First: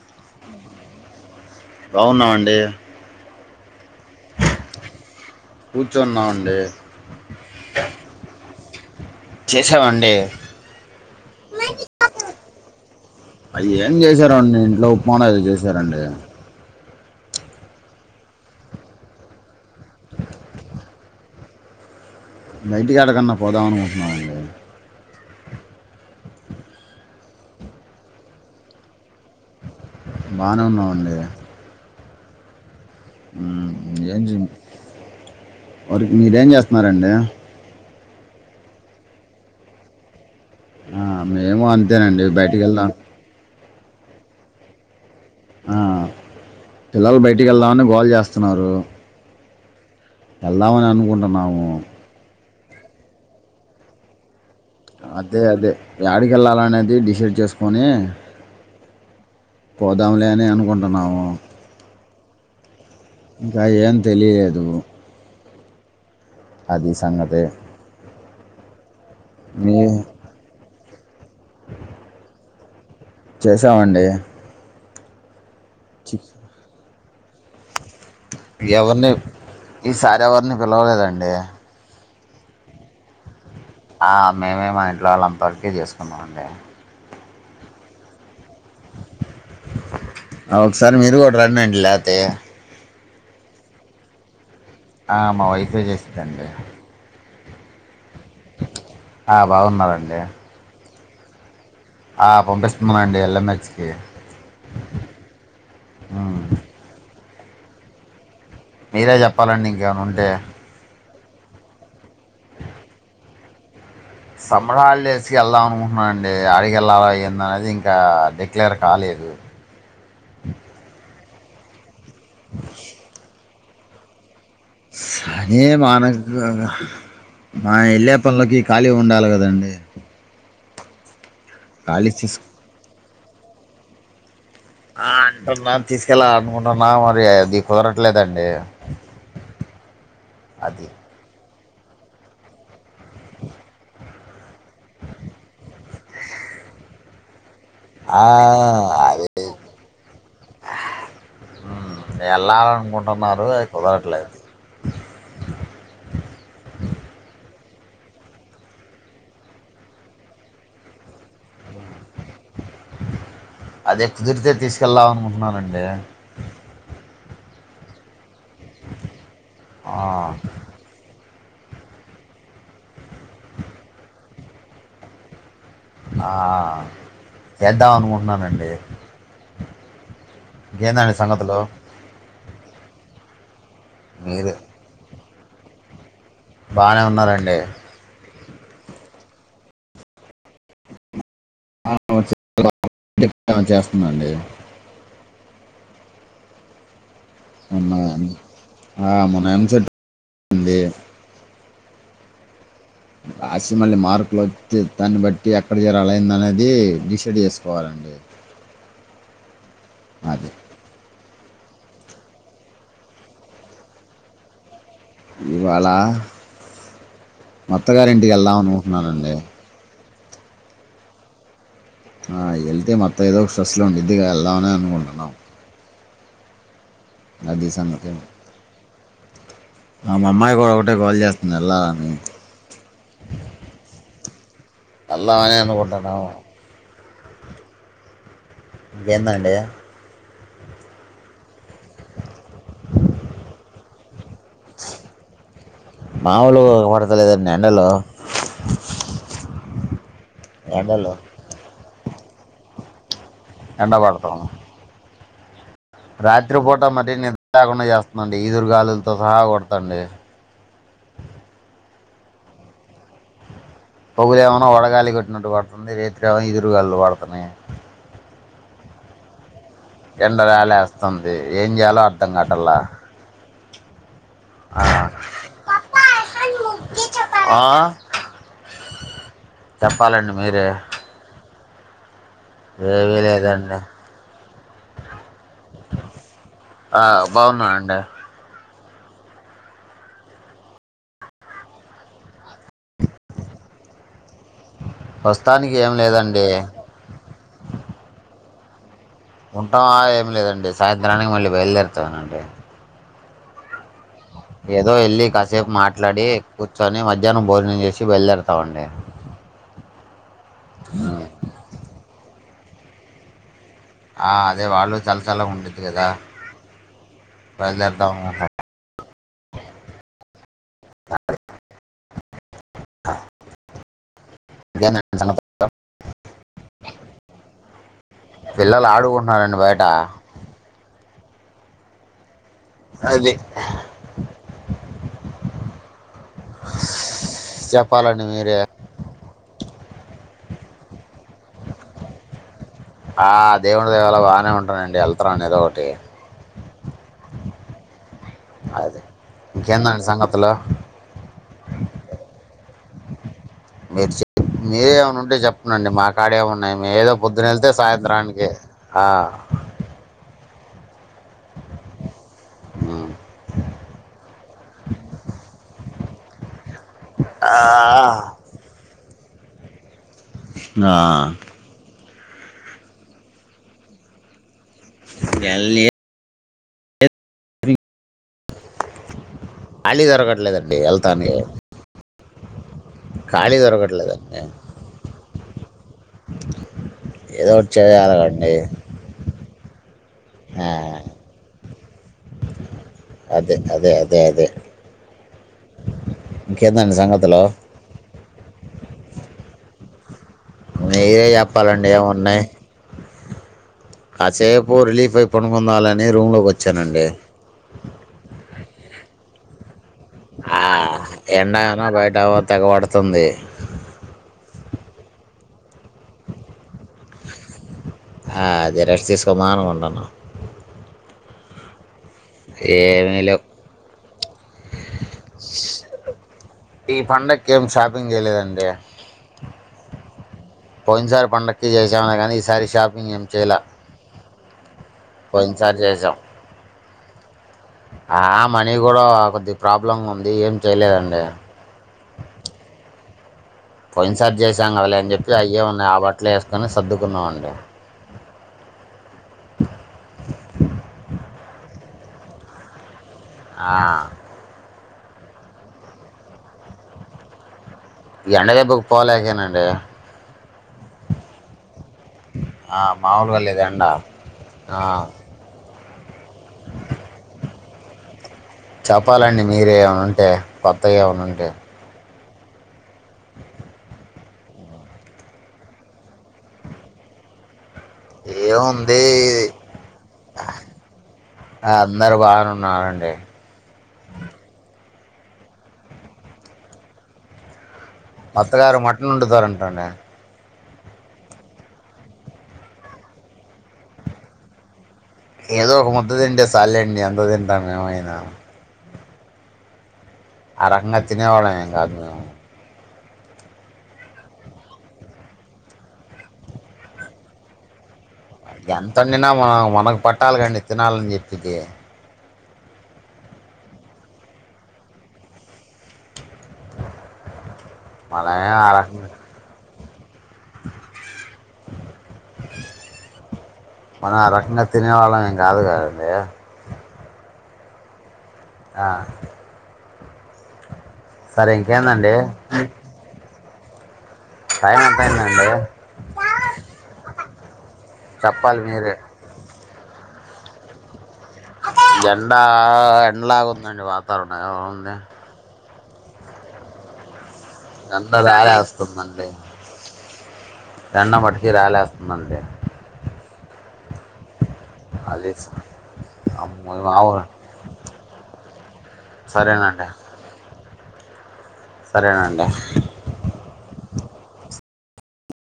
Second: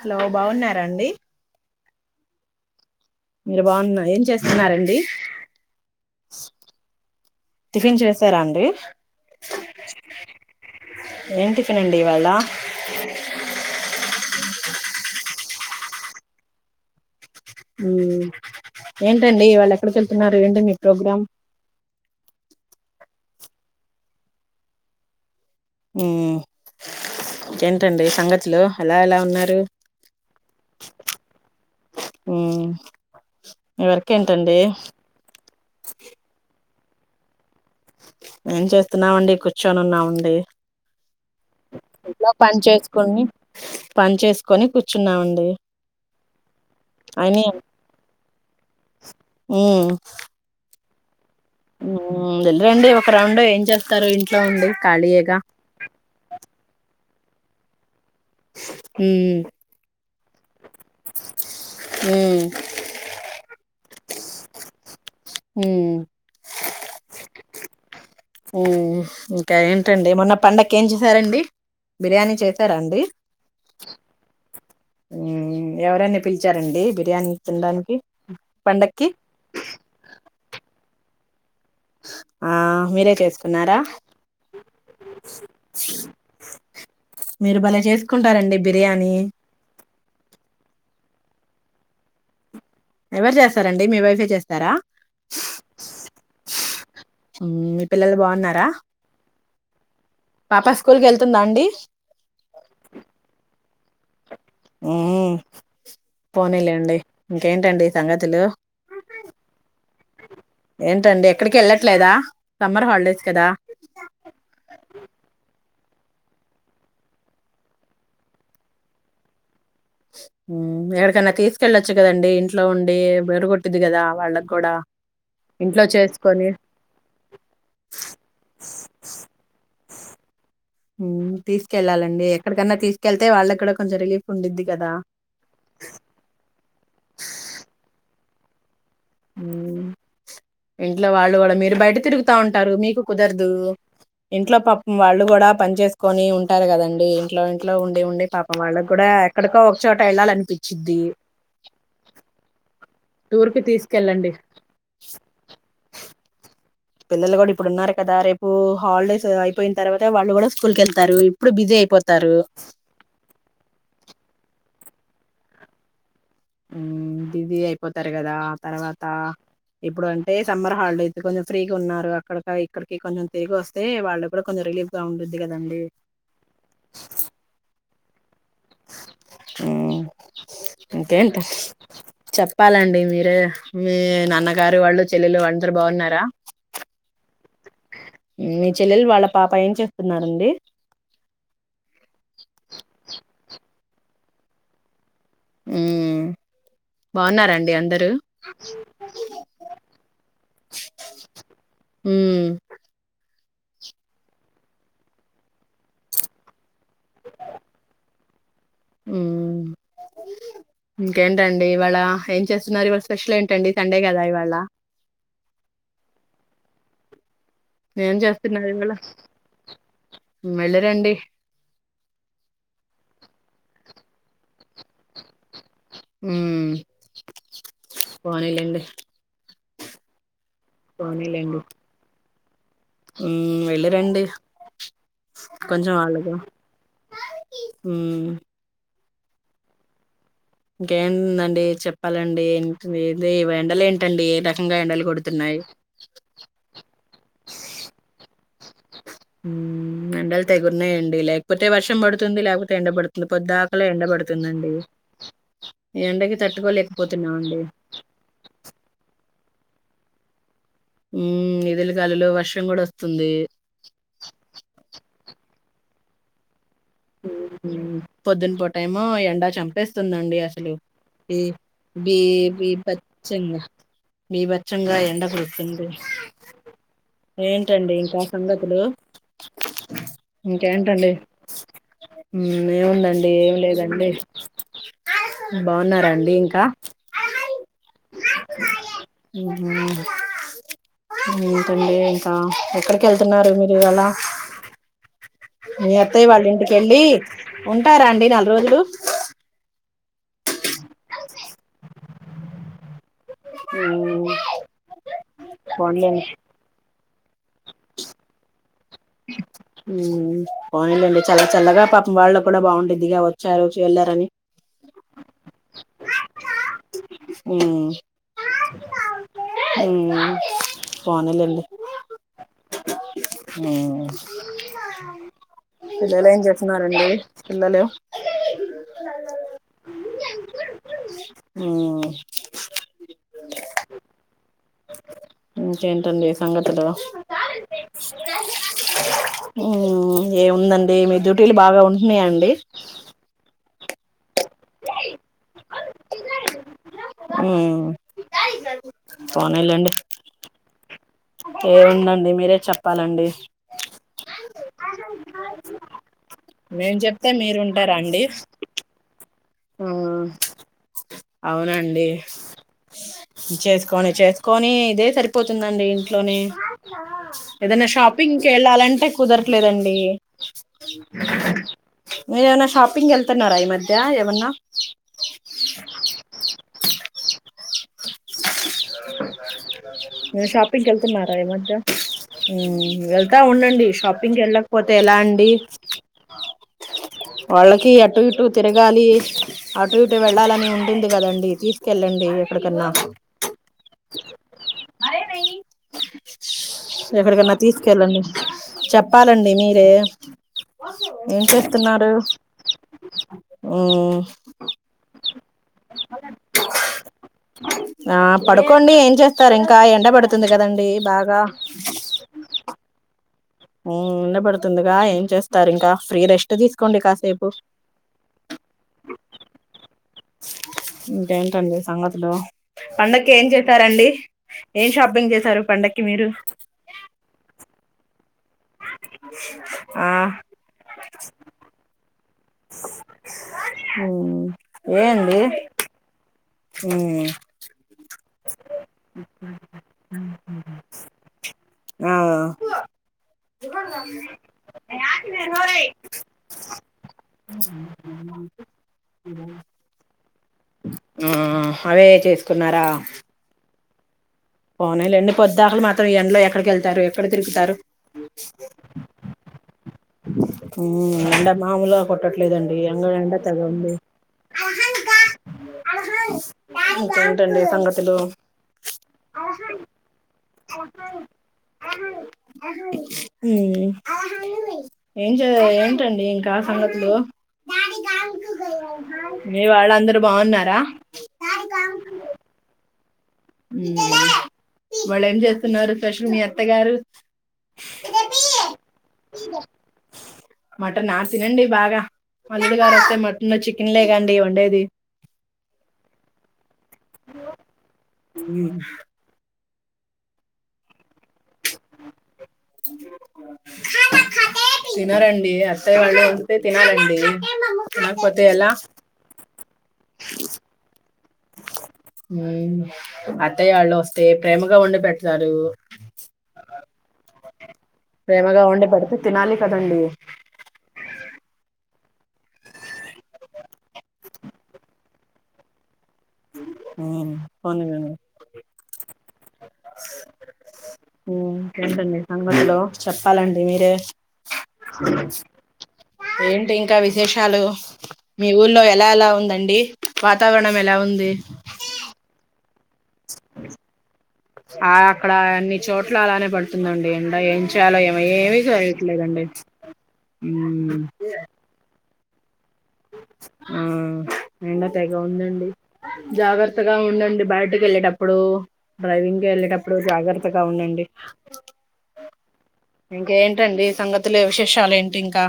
Hello బావున్నార అండి. బావున్నాం అండి‌. మీరు బావున్న ఏం చేస్తున్నారండి. ఇస్ కూర్చున్నామండి టిఫిన్ చేసారా అండి చేసామండి ఏం టిఫిన్ అండి ఇవాళ అయ్యి ఏం చేశారోండి ఇంట్లో ఉప్మానే ఏదో చేశారండి మ్మ్ ఏంటండి ఇవళ్ళ ఎక్కడికి వెళ్తున్నారు ఏంటి మీ ప్రోగ్రామ్ బయటికెడికన్నా పోదామనుకుంటున్నామండి మ్మ్ ఇంకేంటండి సంగతులు అలా ఎలా ఉన్నారు బానే ఉన్నామండి మ్మ్ మీ మ్మ్ వర్క్ ఏంజింగ్ ఏంటండి వేర్ మీరేం చేస్ న్నారండి ఏం చేస్తున్నామండి కూర్చొని ఉన్నామండి ఆ మేము అంతేనండి ఇంట్లో పని బయటకి వెళ్దాం చేసుకొని పని చేసుకొని కూర్చు ఆ పిల్లలు అయినా బయటికి వెళ్దామని గోళ చేస్తున్నారు మ్మ్ ఎల్దమని అనుకుంటున్నాం మ్మ్ వెల్లిరండి ఒక రౌండ్ ఏం చేస్తారు ఇం అదే అదే యాడికి ఏళ్ళాల అనేది డిసైడ్ చేసుకొని మ్మ్ మ్మ్ పోదాంలే అని అనుకుంటున్నాము మ్మ్ ఇంకా ఏం తెలియదు మ్మ్ మ్మ్ అది సంగతి మ్మ్ హ్మ్ ఇంకా మీ ఏంటండి మొన్న పండక్ ఇంకెంచేసారండి బిర్యానీ చేసారా అండి చేసామండి ఆ ఆమ్ ఎవర్ని పిలిచారండి బి యాన్ తిందం ఎవరిని ఈ సార్ ఎవరిని పిలవలేద అండి ఆ మీరే చేస్ ఆ మేమే మా ఇంట్లో వాళ్ళు అంతవరకే చేసుకున్నామ అండి మీరు బలే చేసుకుంటారండి బిర్యానీ ఒకసారి మీరు పర్మినెంట్ లేతే ఎవరు చేస్తారండి మీ వైఫే చేస్తా అ మా చేస్తందండి ఊ పిల్లలు బాగున్నారా ఆ బాగున్నారండి పాప స్కూ స్కూల్కి వెళ్తుందా అండి ఆ పంపిస్తున్నానండి ఎల్ఎంహెచ్కి ఉ ఉమ్ పోనీలేండి ఇంకేంటండి సంగతులు మీరే చెప్పాలండి ఇంకేమనా ఉంటే ఏంటండి ఎక్కడికి వెళ్ళట్లేదా సమ్మర్ హాలిడేస్ కదా మా అండి అడికెల్లాల ఏంది అనేది ఇంకా డిక్లేర్ కాలేదు ఎడకన్నా తీసుకెళ్ళచు వచ్చు కదండి ఇంట్లో ఉండి [unintelligible] ది కదా వాళ్ళకు అదే మానకు మా వెళ్ళే పనులోకి ఖాళీ ఉండాలి కదండి ఊ ఖాళీ తీసుకెళ్ళాలండి చేసు ఎక్కడికన్నా తీసు కేళ్తే వాళ్ళకు కూడా కొంచం రిలీఫ్ ఉండిద్ది కదా ఆ అంటు నను తీసుకెళ్ళాలి అనుకుంటున్నా మరి అది కుదరట్లేదండి అంటే ఊ ఇంట్లో వాళ్ళు వాళ మీరు మీరు బయట తిరుగుతా ఉంటారు మీకు కుదరదు ఇంట్లో పాపం వాళ్ళు కూడా పని చేేసుకుని ఉంటారు కదండి ఇంట్లో ఇంట్లో ఉండి ఆ ఉండి పాపం వాళ్ళకి కూడా అది ఎక్కడికో ఒక చోట డ వెళ్ళాలనిపించింద్ది ఉమ్, వెళ్ళాలనుకుంటున్నారు టూర్ కి అది తీసుకెళ్ళండి కుదరట్లేదు పిల్లలు కూడా ఇప్పుడు ఉన్నారు కదా రేపు హాలిడేస్ అయిపోయిన తర్వాత వాళ్ళ కూడా స్కూల్ కు వెళ్తారు ఇప్పుడు బిజీ అయిపో అదే కుదిరీతే తీసి కెళ్ళా అనుకుంటున్నానండి ఉమ్ బిజీ అయిపోతారు కదా తర్వాత ఆ, ఇప్పుడు అంటే సమ్మర్ హాలిడే ఇప్పుడు కొంచెం ఫ్రీగా ఉన్నారు అక్కడక ఇక్కడక ఈ కొంచం తిరిగి వస్తే వాళ్ళకు మీకు కూడా కొంచెం రిలీఫ్ గా ఉండింద్దిగా ఆ ఏద్దామనుకు నా మేడ్ డి హ్మ్ ఇంకేందండి ఇంకేంటి సంగతు చెప్పాలండి మీరే మీ నాన్నగారు వాళ్ళు చెల్లెలు అందరు బావున్నారా బానే ఉన్నారండి మీ చెల్లెలు వాళ్ళ పాప ఏం చేస్తున్నారండి ఆ చేస్తుందండి ఊ బాగున్నారండి మొన్న అందరూ ఆ, మొన్న ఎంసెట్ ఉంది ఊ రాసి మళ్ళీ మార్కులు వచ్చే దాన్ని బట్టి ఎక్కడి చేరలా అనేది డిసైడ్ చేసుకోవాలండి ఉ అదే కేంటండి ఇవాళ ఏం చేస్తున్నారు ఇవాళ స్పెషల్ ఏంటండి సండే కదా ఇవాళ ఈ వాళ మత్తగారి ఏం ఇంటికి వెళ్దాం అనుకుంటున్నానండి మెల్లి రాండి ఆ వెళ్తే మా అత్త ఏదో ఒక స్పెషల్ ఉండిద్దిగ వెళ్దామని అనుకుంటున్నాం మ్ ఉ అది సంగతి అండి ఆ మామ్మాయి ఒక ఒకటే గోల చేస్తుంది ఎల్లాల అని ఉ వెళ్ళిరండి వెళ్దామని కొంచెం అనుకుంటున్నాం వాళ్ళగా ఊ ఇంకే ఎందండి ఇంకేందండి చెప్పాలండి ఏది ఎండలేంటండి మాముూలు పడతలేదండి ఎండలు ఉ ఎండలు తెగ ఉన్నాయి ఎండలో అండి లేకపోతే వర్షం వర్షంపడుంది లేకపోతే ఎండబడుతుంది ఇ పొద్ద్దాకలే ఎండ పడతాం ఎండబడుతుందండి రాత్రిపూట మరీ నిద్ర లేకుండా చేస్తుంది ఈదురు గాలుల్ తో రా కొడతండి ఉ ఇదిలికలిలో వర్షం కూడా వస్తుంది పొగులు ఏమైన్నా వడగాలి కొట్టినట్టు పడుతుంది రాత్రి ఏమో ఇదిరు పొదున్ ఎక్కువ టైమ్ ఎండా చం చంపేస్తుదండి. ఎండ అసలు రాలేస్తుంది ఈ ఏం చేయాలో బి అర్థం కాటల్లా బిభచ్చంగా బిభచ్చంగా ఎండ కుడుతుంది. ఆ? ఏంటండి ఇంకా సంగతులు చెప్పాలండి మీరే ఇంకేంటండి. ఏముందండి. ఏం లేదండి బాగున్నారండి. ఇంకా ఆ బాగున్నానండి ఏంటండి ఇంకా ఎక్కడికి వెళ్తున్నారు. మీరు ఇవ్వాల ప్రస్తుతానికి మీ ఏం అత్తాయ్య లేదండి వాళ్ళ ఇంటికెళ్ళి ఉంటారండి. నాలుగు రోజులు ఉంటామా లేదండి. సాయంత్రానికి మళ్ళీ బయలుదేరుతానండి. ఉ ఏదో వెళ్ళి కాసేపు మాట్లాడి కూర్చొని మధ్యాహ్నం భోజనం చేసి బయలుదేరుతామండి. పోనీలేండి. చల్ల చల్లగా పాపం వాళ్ళ కూడా బాగుంటుదిగా వచ్చారు. వెళ్ళారని ఆ అదే వాళ్ళు చల చల్లగా ఉంటది లేదా హ్మ్ పోనీ లేండి ఇదేనండి సంగతి. పిల్లలు ఏం చేస్తూన్నారండి పిల్లలు పిల్లలు ఆడుకుంటున్నారండి. బయట హ్మ్ అది ఇంకేంటండి. సంగతులు చెప్పాలండి మీరే ఏమో ఏముందండి. మీ డ్యూటీలు బాగా ఉంటున్నాయండి. ఆ దేవుడు దయ వల బాగానే అట్నే ఉంటారండి. ఏళ్తారండి ఏదో ఒకటి ఉమ్ అదె ఇంకేందండి సంగతులు ఏం ఉందండి. మీరే చెప్పాలండి మీరు చెప్ మీరే ఏమనుం టే చేప్పండి మా కాడ ఏమున్ మేము మేం ఏదో చెప్తే పొద్దున వెళ్తే సాయంత్రానికి ఆ అవునా అవునండి ఉమ్. చేసుకోని చేసుకొని ఇదే సరిపోతుందండి ఇట్లోని ఆ, ఏదన్న షాపింగ్ కెళ్ళాలంటే కుదరట్లేదండి నా మీర ఏమైనా షాపింగ్ వెళ్తున్నారా ఈ మధ్య మన్న ఎల్ ఖాళీ మీరు దొరకట్లేదండి షాపింగ్ కి వెళ్తున్నారా వెళ్తానికి ఈ మధ్య హ్మ వెళ్తా ఖాళీ ఉండండి షాపింగ్ దొరకట్లేదండి కి వెళ్ళకపోతే ఎలా అండి ఏదో ఒకటి వాళ్ళకి అటు ఇటు చేయాలండి తిరగాలి అటు ఇటు ఆ, వెళ్ళాలని ఉంటుంది కదా అండి అదే అదే అదే అదే ఇంకేందండి సంగతులు ఎక్కడికన్నా తీసుకెళ్ళండి చెప్పాలండి మీరే మీరే ఏం చెప్పాలండి చేస్తున్నారు ఏమున్నాయి ఉమ్. కాసేపు రిలీఫ్ అయి పనుకుందామని రూమ్ లోకి వచ్చానండి సరే ఇంకా ఎండ పడుతుంది కదండీ బాగా [unintelligible] తెగబడుతుంది ఉమ్ ఎండ బడుతుందిగా ఏం చేస్తారు ఇంకా ఫ్రీ రెస్ట్ తీసుకోండి కాసేపు అదె రెస్ట్ తీసుకోమ్మా అనుకుంటున్నా ఇంకేంటండి సంగత్ హలో పండక్కి లేవు ఏం చేశారండి ఏం షాపింగ్ చేశారు పండక్కి మీరు ఈ పండక్కి [unintelligible] చేయలేదండి ఆ పోయిన సరి పండగక్కి చేసామొ గానీ ఈసారి షాపింగ్ ఏం చేయలా. ఉమ్ పోయిన్ సారి చేసాం. హుమ్మ్ ఆ మనీ కూడా కొద్ది ప్రాబ్లం ఉంది ఏం చేయలేదండి. పోయినసారి చేసాం కదలే అని చెప్పి అయ్యే ఉన్నాయి ఆ బట్టలు వేసుకొని నికిరే సర్దుకున్నామండి [inaudible] ఆ అవే చేసుకున్నారా. ఆ పోనిలెండి పొద్దకలు మాత్రం ఎండ్లో ఎక్కడికి వెళ్తారు ఎక్కడ తిరుగుతారు ఎండ దెబ్బకి పోలేకేనండి. ఉ ఎండమాముల. కొట్టట్లేదండి ఆ, ఎంగ వెండ మామూలుగా తెగ లేదు ఎండ ఉంది. ఆ, ఇంకేంటండి సంగతులు. చెప్పండి మీరే ఎం ఉంటే. కొత్తయి ఎవన ఉంటె. ఉం ఏంజెయ్య ఏంటండి ఇంకా సంగతులు. ఏముంది మీ వాళ్ళందరూ బాగున్నారా అందరు బావున్నారండి. వాళ్ళు ఏం చేస్తున్నారు ప్రసు మీ అత్తగారు. అత్తగారు మటన్ వండుతారంట అండి. మటన్ ఆ తినండి బాగా మల్లిపెల్లారు వస్తే మటన్ చికెన్లే కండివండేది. ఏదో ఒక ముద్ద తింటే చాల్లేండి. అంత తింతాం మేమైన్. ఉ ఆ రకంగా తినేవాళ్లం ఎంకాదు మేము. తినరండి అత్తయి వాళ్ళు వంతే తినాలండి. తినకపోతే ఎలా ఎంతిన తినా మనం మనకు పట్టాలి కాండి తినాలని చెప్పి. ఇదే ఉ అత్తయవాళ్ళు వస్తే ప్రేమగా వండి పెడతారు. మనమే ప్రేమగా ఆ వండి రకంగా పడితే తినాలి. కదండీ. మనం ఆ రకంగా తినే వాళ్ళం ఏం కాదు కదండి. ఉ పోనీలెండి. ఆ ఆ [inaudible] ఉ సరే ఇంకేందండి ఇంకేటండి సంగతులు చెప్. ప్పాలండి మీరే. టైమ్ ఎంతెందండి. ఏంటి ఇంకా విశేషాలు మీ చెప్పాలి ఊర్లో మీరే ఎలా ఎలా ఉందండి. వాతావరణం ఎలు ఉంది. ఎండా డి ఎండ్లావుందండి వాతావరణం. ఎలా ఆ ఉంది అక్కడ అన్ని చోట్ల అలానే పడుతుందండి. డ ఏం చేయాలో ఎండ ఏమో ఏమీ రాలేస్తుందండి చేయట్లేదండి. ఎండ మటికి రేలేస్ మందే మ్మ్ ఎండ తెగ అది ఉందండి అమ్మో, జాగ్రత్తగా ఆవు ఉండండి బయటకేళ్ళేటప్పుడు డ్రైవింగ్ కి సరేనండి వెళ్ళేటప్పుడు జాగ్రత్తగా ఉండండి సరేనండి ఇంకేంటండి సంగతులు విశే షాలు ఏంటి ఇంకా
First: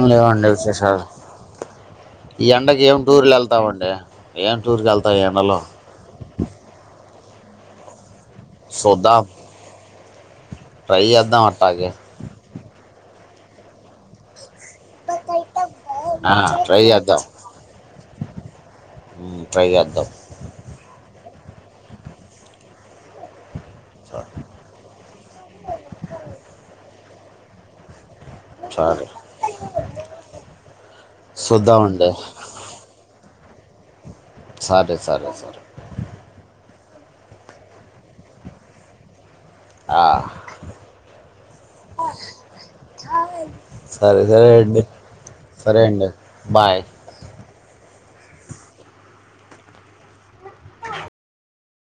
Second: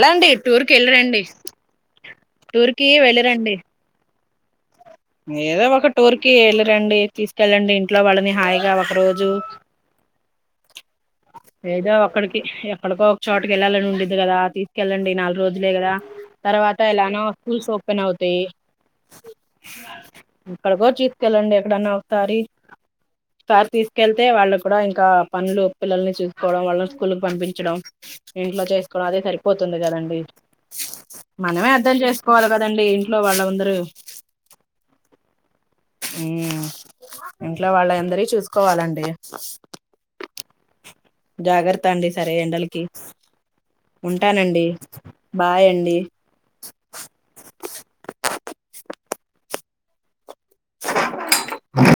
ఏం లేవండి టూర్ కి ఎల్లీ విశేషాలు రండి ఈ ఎండకి ఏం టూర్లు వెళ్తామండె ఏం టూర్కి వెళ్తాం ఈ ఎండలో ఏదో ఒక టూర్ కి ఎళ్ళి రండి కెళ్ళండి ఇంట్లో వాళ్లక్ అన్ని హాయిగా ఒక చూద్దాం రోజు ట్రై చేద్దాం అట్టాగే ఏదో ఒక్కడికి ఎక్కడికో చోటకి వెళ్ళాలని ఉండిది కదా కెళ్ళండి నాలుగు రోజులే కదా ఆ ట్రై తర్వాత చేద్దాం ఎలానో స్కూల్స్ ఓపెన్ అవుతాయ్ ఉమ్, ట్రై చేద్దాం క్కడకో జీత్ కెల్లండి ఎక్కడన్నా ఒక సారి సారి తీసుకెళ్తే సరే, వాళ్ళ కూడా ఇంకా పనులు పిల్లల్ని చూసుకోవడం వల్ల స్కూల్ కి పంపించడం ఇంట్లో సరే చేసుకోవడం అదే సరిపోతుంది కదండి మనమే అర్థం చూద్దామండి చేసుకోవాల కదండీ ఇంట్లో వాళ్ళ ద్రూ సరే సరే సరే మ్మ్ ఇంట్లో వాళ్ళై అందరి చూసుకోవాలండి ఆ జాగ్రత్తండి సరే ఎండలకి సరే సరే ఉంటానండి అండి సరే అండి బాయ్ [inaudible] ఆ